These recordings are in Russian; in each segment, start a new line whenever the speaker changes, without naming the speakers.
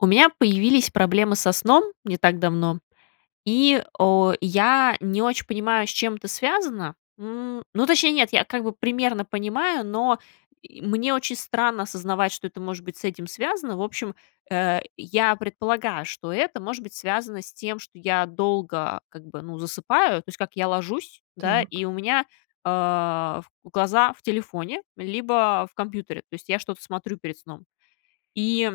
У меня появились проблемы со сном не так давно, и, о, я не очень понимаю, с чем это связано. М, ну, точнее, нет, я как бы примерно понимаю, но и мне очень странно осознавать, что это может быть с этим связано. В общем, э, я предполагаю, что это может быть связано с тем, что я долго, как бы, ну, засыпаю. То есть как: я ложусь, да,
Так.
и у меня, а, глаза в телефоне либо в компьютере. То есть я что-то смотрю перед сном. И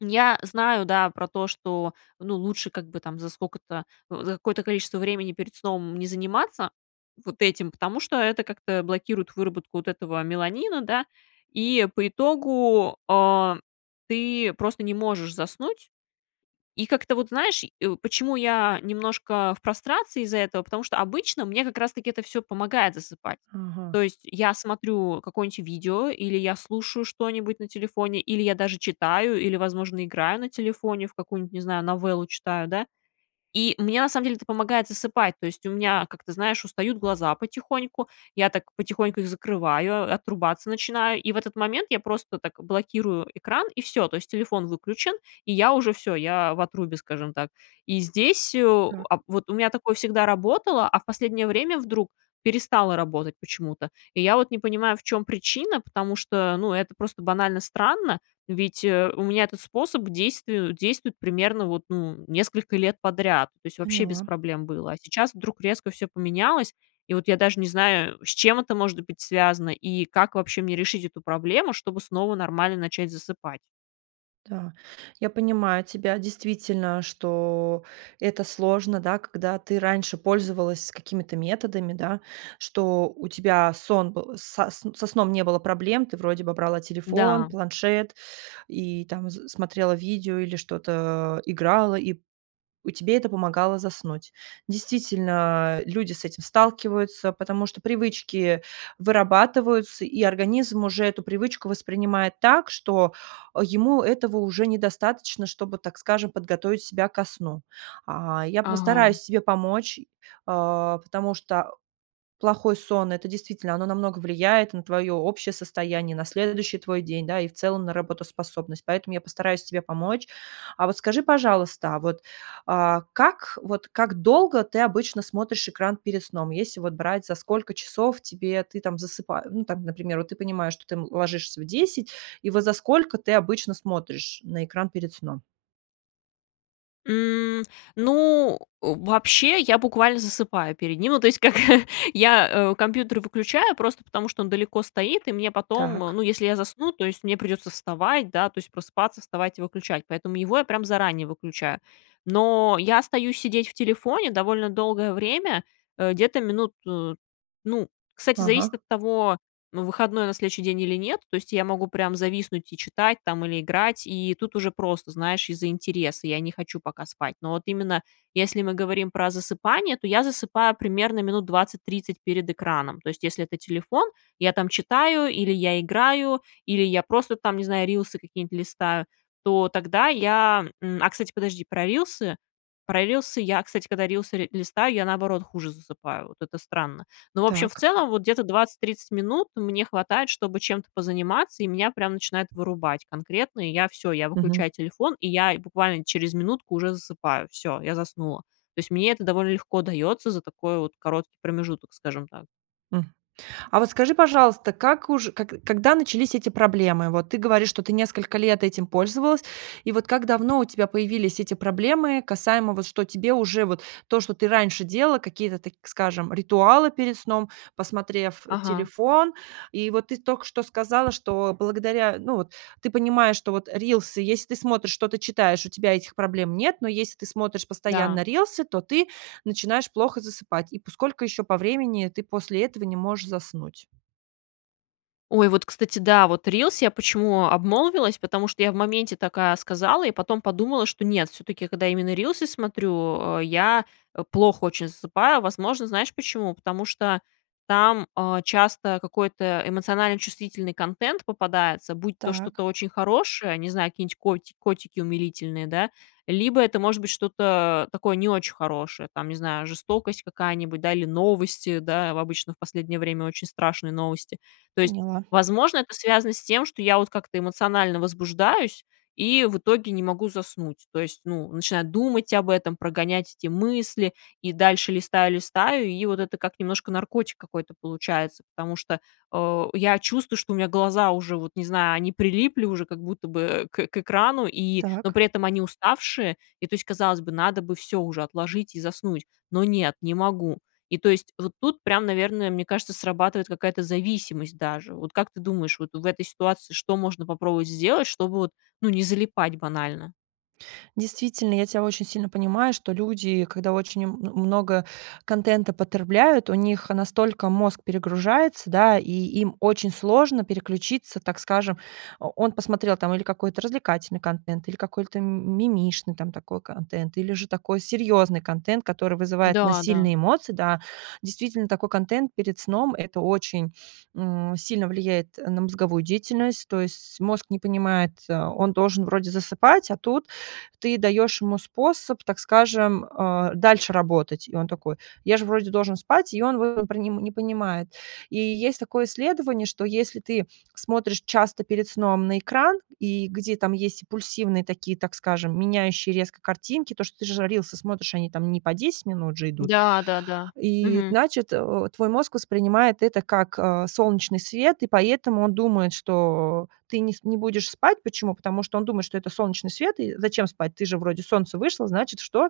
я знаю, да, про то, что, ну, лучше, как бы, там, за сколько-то, за какое-то количество времени перед сном не заниматься вот этим, потому что это как-то блокирует выработку вот этого меланина, да. И по итогу, а, ты просто не можешь заснуть. И как-то вот, знаешь, и, э, почему я немножко в прострации из-за этого: потому что обычно мне как раз-таки это всё помогает засыпать. То
Ага.
есть я смотрю какое-нибудь видео, или я слушаю что-нибудь на телефоне, или я даже читаю, или, возможно, играю на телефоне в какую-нибудь, не знаю, новеллу читаю, да. И мне, на самом деле, это помогает засыпать. То есть у меня, как ты знаешь, устают глаза потихоньку, я так потихоньку их закрываю, отрубаться начинаю, и в этот момент я просто так блокирую экран, и всё. То есть телефон выключен, и я уже всё, я в отрубе, скажем так. И здесь, э,
Так.
а вот, у меня такое всегда работало, а в последнее время вдруг перестало работать почему-то. И я вот не понимаю, в чём причина, потому что, ну, это просто банально странно. Ведь, э, у меня этот способ к действию действует примерно, вот, ну, несколько лет подряд. То есть вообще без
Поняла.
проблем было, а сейчас вдруг резко всё поменялось. И вот я даже не знаю, с чем это может быть связано и как вообще мне решить эту проблему, чтобы снова нормально начать засыпать.
Да, я понимаю тебя. Действительно, что это сложно, да, когда ты раньше пользовалась какими-то методами, да, что у тебя сон был со с со сном не было проблем. Ты вроде бы брала телефон,
Да.
планшет и, там, с смотрела видео или что-то играла, и п и тебе это помогало заснуть. Действительно, люди с этим сталкиваются, потому что привычки вырабатываются, и организм уже эту привычку воспринимает так, что ему этого уже недостаточно, чтобы, так скажем, подготовить себя ко сну. А, я
Ага.
постараюсь тебе помочь, а, потому что плохой сон- это действительно, оно намного влияет, и на твое общее состояние на следующий твой день, да, и в целом на работоспособность. Поэтому я постараюсь тебе помочь. А вот скажи, пожалуйста, а вот, а, как вот как долго ты обычно смотришь экран перед сном? Если вот брать, за сколько часов тебе ты там засыпаешь, ну, там, например, вот, ты понимаешь, что ты, м, ложишься в 10, и вот за сколько ты обычно смотришь на экран перед сном?
М, ну, вообще я буквально засыпаю перед ним. Ну то есть как: я, э, компьютер выключаю просто потому, что он далеко стоит, и мне потом,
Так.
ну, если я засну, то есть мне придется вставать, да, то есть просыпаться, вставать и выключать. Поэтому его я прям заранее выключаю. Но я остаюсь сидеть в телефоне довольно долгое время, э, где-то минут Ну, кстати,
Ага.
зависит от того, ну, выходной на следующий день или нет. То есть я могу прям зависнуть и читать там или играть, и тут уже просто, знаешь, из-за интереса, я не хочу пока спать. Но вот именно, если мы говорим про засыпание, то я засыпаю примерно минут 20-30 перед экраном. То есть если это телефон- я там читаю, или я играю, или я просто, там, не знаю, рилсы какие-нибудь листаю. То тогда я, м А, кстати, подожди, про рилсы. Про рилсы я, кстати, когда рилсы ри листаю, я наоборот хуже засыпаю, вот это странно. Ну, в общем, в
Так.
целом, вот, где-то 20-30 минут мне хватает, чтобы чем-то позаниматься, и меня прям начинает вырубать конкретно. И я всё- я
Мгм.
выключаю телефон, и я буквально через минутку уже засыпаю. Всё, я заснула. То есть мне это довольно легко дается за такой вот короткий промежуток, скажем так.
М. А вот скажи, пожалуйста, как уж как когда начались эти проблемы? Вот ты говоришь, что ты несколько лет этим пользовалась, и вот как давно у тебя появились эти проблемы, касаемо, вот, что тебе уже вот то, что ты раньше делала, какие-то, так скажем, ритуалы перед сном, посмотрев
Ага.
телефон? И вот ты только что сказала, что благодаря, ну, вот ты понимаешь, что вот рилсы, если ты смотришь, что-то читаешь, у тебя этих проблем нет. Но если ты смотришь
Да.
постоянно рилсы, то ты начинаешь плохо засыпать. И по сколько еще по времени ты после этого не можешь заснуть?
Ой, вот, кстати, да, вот рилс, я почему обмолвилась, потому что я в моменте такая сказала, и потом подумала, что нет, все-таки когда именно рилсы смотрю, а, я очень плохо засыпаю. Возможно, знаешь почему? Потому что там, а, часто какой-то эмоционально чувствительный контент попадается, будь то что-то
Так.
очень хорошее, не знаю, какие-нибудь коти котики умилительные, да, либо это может быть что-то такое не очень хорошее, там, не знаю, жестокость какая-нибудь, да, или новости, да. Обычно в последнее время очень страшные новости. То есть,
Поняла.
возможно, это связано с тем, что я вот как-то эмоционально возбуждаюсь, и в итоге не могу заснуть. То есть, ну, начинаю думать об этом, прогонять эти мысли и дальше листаю, листаю, и вот это как немножко наркотик какой-то получается. Потому что, а, я чувствую, что у меня глаза уже, вот не знаю, они прилипли уже как будто бы к к экрану, и, но
Так.
при этом они уставшие. И то есть, казалось бы, надо бы всё уже отложить и заснуть, но нет, не могу. И то есть вот тут прям, наверное, мне кажется, срабатывает какая-то зависимость даже. Вот как ты думаешь, вот в этой ситуации что можно попробовать сделать, чтобы вот, ну, не залипать банально?
Действительно, я тя очень сильно понимаю, что люди, когда очень м много контента потребляют, у них настолько мозг перегружается, да, и им очень сложно переключиться, так скажем. О он посмотрел, там, или какой-то развлекательный контент, или какой-то мимишный, там, такой контент, или же такой серьезный контент, который вызывает у нас
Да-да.
сильные эмоции. Да, действительно, такой контент перед сном- это очень, м, сильно влияет на мозговую деятельность. То есть мозг не понимает, э, он должен вроде засыпать, а тут ты даешь ему способ, так скажем, а, дальше работать. И он такой: "Я же вроде должен спать". И он выв не пр не понимает. И есть такое исследование, что если ты смотришь часто перед сном на экран, и где там есть импульсивные такие, так скажем, меняющие резко картинки, то, что ты же рилсы смотришь, они там не по 10 минут же идут.
Да, да-да,
И,
мгм.
значит, э, твой мозг воспринимает это как, а, солнечный свет, и поэтому он думает, что ты не с не будешь спать. Почему? Потому что он думает, что это солнечный свет. И зачем спать? Ты же вроде, солнце вышло, значит что?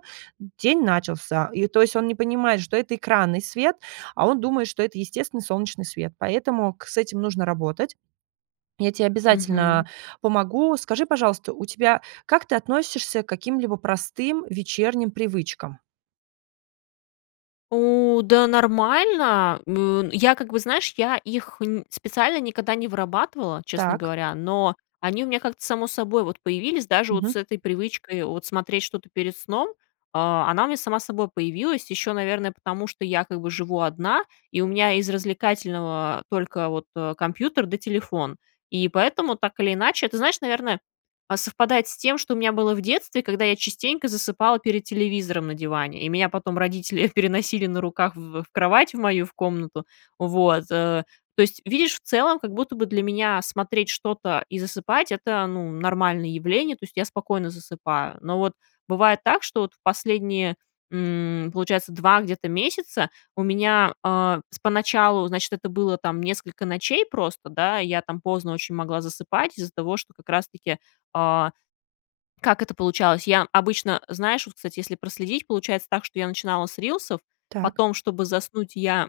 День начался. И то есть он не понимает, что это экранный свет, а он думает, что это естественный солнечный свет, поэтому к с этим нужно работать. Я те
Мгм.
обязательно помогу. Скажи, пожалуйста, у тебя как ты относишься к каким-либо простым вечерним привычкам?
У да, нормально, м, я как бы, знаешь, я их нь специально никогда не вырабатывала, честно
Так.
говоря. Но они у меня как-то само собой вот появились. Даже вот
Мгм.
с этой привычкой, вот смотреть что-то перед сном, а, она у меня сама собой появилась, еще, наверное, потому что я как бы живу одна, и у меня из развлекательного только вот, а, компьютер, да телефон. И поэтому, так или иначе, это, знаешь, наверное, а, совпадает с тем, что у меня было в детстве, когда я частенько засыпала перед телевизором на диване, и меня потом родители переносили на руках в в кровать, в мою, в комнату. Вот, э, то есть, видишь, в целом как будто бы для меня смотреть что-то и засыпать, это, ну, нормальное явление. То есть я спокойно засыпаю. Но вот бывает так, что в последние, м, получается, 2 где-то месяца у меня, а, с поначалу, значит, это было, там, несколько ночей просто, да. Я, там, поздно очень могла засыпать из-за того, что как раз-таки, а. Как это получалось? Я обычно, знаешь, вот, кстати, если проследить, получается так, что я начинала с рилсов,
Так.
потом, чтобы заснуть, я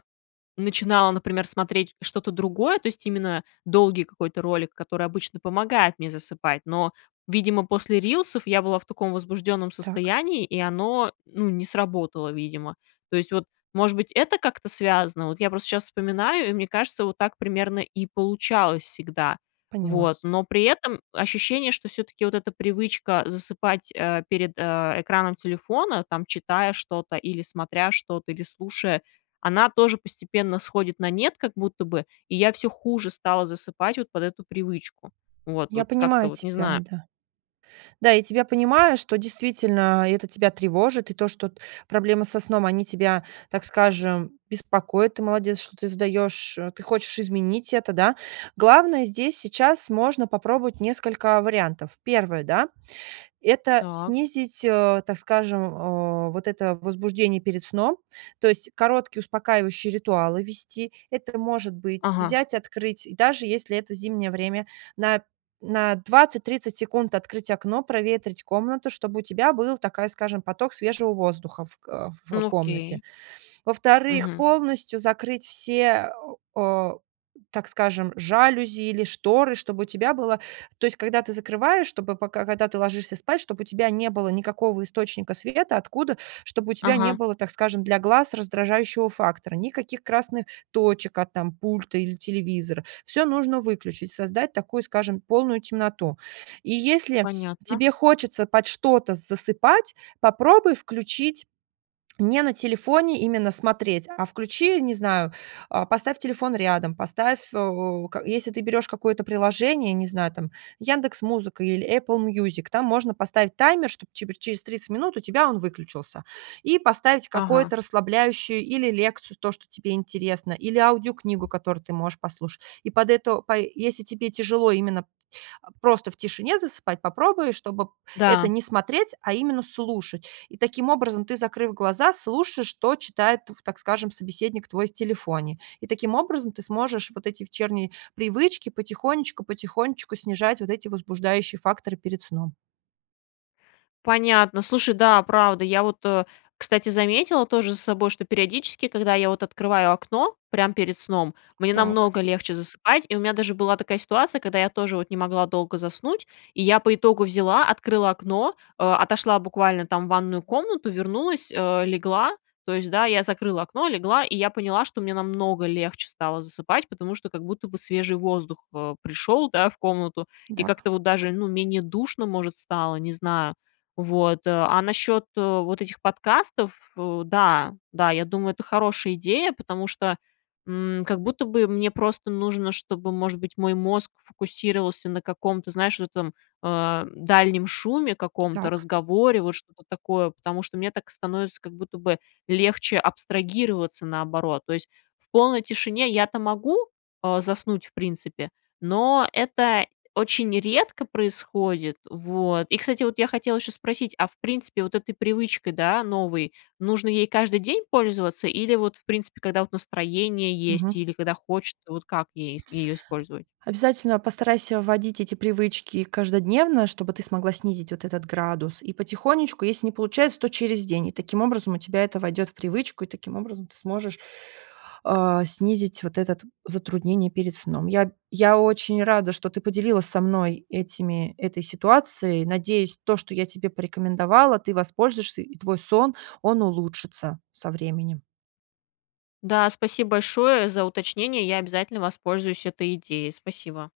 начинала, например, смотреть что-то другое. То есть именно долгий какой-то ролик, который обычно помогает мне засыпать. Но, видимо, после рилсов я была в таком возбужденном
Так.
состоянии, и оно, ну, не сработало, видимо. То есть вот, может быть, это как-то связано. Вот я просто сейчас вспоминаю, и мне кажется, вот так примерно и получалось всегда.
Поняла.
Вот, но при этом ощущение, что все-таки вот эта привычка засыпать, э, перед, э, экраном телефона, там, читая что-то, или смотря что-то, или слушая, она тоже постепенно сходит на нет как будто бы, и я всё хуже стала засыпать вот под эту привычку. Вот,
Я
вот, как-то
понимаю
вот, не
тебя,
знаю.
да. Да, я тебя понимаю, что действительно это тебя тревожит, и то, что т проблемы со сном, они тебя, так скажем, беспокоят. Ты молодец, что ты сдаешь, э, ты хочешь изменить это, да. Главное здесь сейчас, можно попробовать несколько вариантов. 1, да, это
Так.
снизить, э, так скажем, о вот это возбуждение перед сном. То есть короткие успокаивающие ритуалы ввести. Это может быть,
Ага.
взять, открыть, даже если это зимнее время, на на 20-30 секунд открыть окно, проветрить комнату, чтобы у тебя был, такая скажем, поток свежего воздуха в, э, в
Ну
комнате.
окей.
Во-вторых,
Мгм.
полностью закрыть все, а, так скажем, жалюзи или шторы, чтобы у тебя было То есть, когда ты закрываешь, чтобы, пока, когда ты ложишься спать, чтобы у тебя не было никакого источника света, откуда. Чтобы у тебя не
Ага.
было, так скажем, для глаз раздражающего фактора, никаких красных точек от, там, пульта или телевизора. Всё нужно выключить, создать такую, скажем, полную темноту. И если
Понятно.
тебе хочется под что-то засыпать, попробуй включить не на телефоне именно смотреть, а включи, не знаю, а, поставь телефон рядом. Поставь, э, как если ты берёшь какое-то приложение, не знаю, там, "Яндекс Музыка" или Apple Music, там можно поставить таймер, чтоб, типа, через 30 минут у тебя он выключился. И поставить
Ага.
какое-то расслабляющую или лекцию, то, что тебе интересно, или аудиокнигу, которую ты можешь послуш И под это, пай если тебе тяжело именно т просто в тишине засыпать, попробуй, чтобы это
Да.
не смотреть, а именно слушать. И таким образом ты, закрыв глаза, слушаешь, что читает, тв так скажем, собеседник твой в телефоне. И таким образом ты сможешь вот эти вечерние привычки потихонечку, потихонечку снижать вот эти возбуждающие факторы перед сном.
Понятно. Слушай, да, правда. Я вот, э, кстати, заметила тоже за собой, что периодически, когда я вот открываю окно прям перед сном, мне
Так.
намного легче засыпать. И у меня даже была такая ситуация, когда я тоже вот не могла долго заснуть, и я по итогу взяла, открыла окно, э, отошла буквально там в ванную комнату, вернулась, э, легла. То есть, да, я закрыла окно, легла, и я поняла, что мне намного легче стало засыпать, потому что как будто бы свежий воздух, э, пришёл, да, в комнату, и
Да, п
как-то вот даже, ну, менее душно, может, стало, не знаю. Вот, э, а насчёт, э, вот этих подкастов, э, да, да, я думаю, это хорошая идея. Потому что, м, как будто бы мне просто нужно, чтобы, может быть, мой мозг фокусировался на каком-то, знаешь, в этом, э, дальнем шуме, каком-то
Так.
разговоре, вот что-то такое. Потому что мне так становится как будто бы легче абстрагироваться, наоборот. То есть в полной тишине я-то могу, а, заснуть, в принципе, но это очень редко происходит. Вот, и, кстати, вот я хотела ещё спросить: а в принципе, вот этой привычкой, да, новой, нужно ей каждый день пользоваться или вот, в принципе, когда, вот, настроение есть
Мгм.
или когда хочется? Вот как ей её использовать?
Обязательно постарайся вводить эти привычки каждодневно, чтобы ты смогла снизить вот этот градус. И потихонечку, если не получается, то через день. И таким образом у тебя это войдет в привычку. И таким образом ты сможешь, а, снизить вот этот затруднение перед сном. Я б я очень рада, что ты поделилась со мной этими, этой ситуацией, надеюсь, то, что я тебе порекомендовала, ты воспользуешься, и твой сон, он улучшится со временем.
Да, спасибо большое за уточнение. Я обязательно воспользуюсь этой идеей. Спасибо.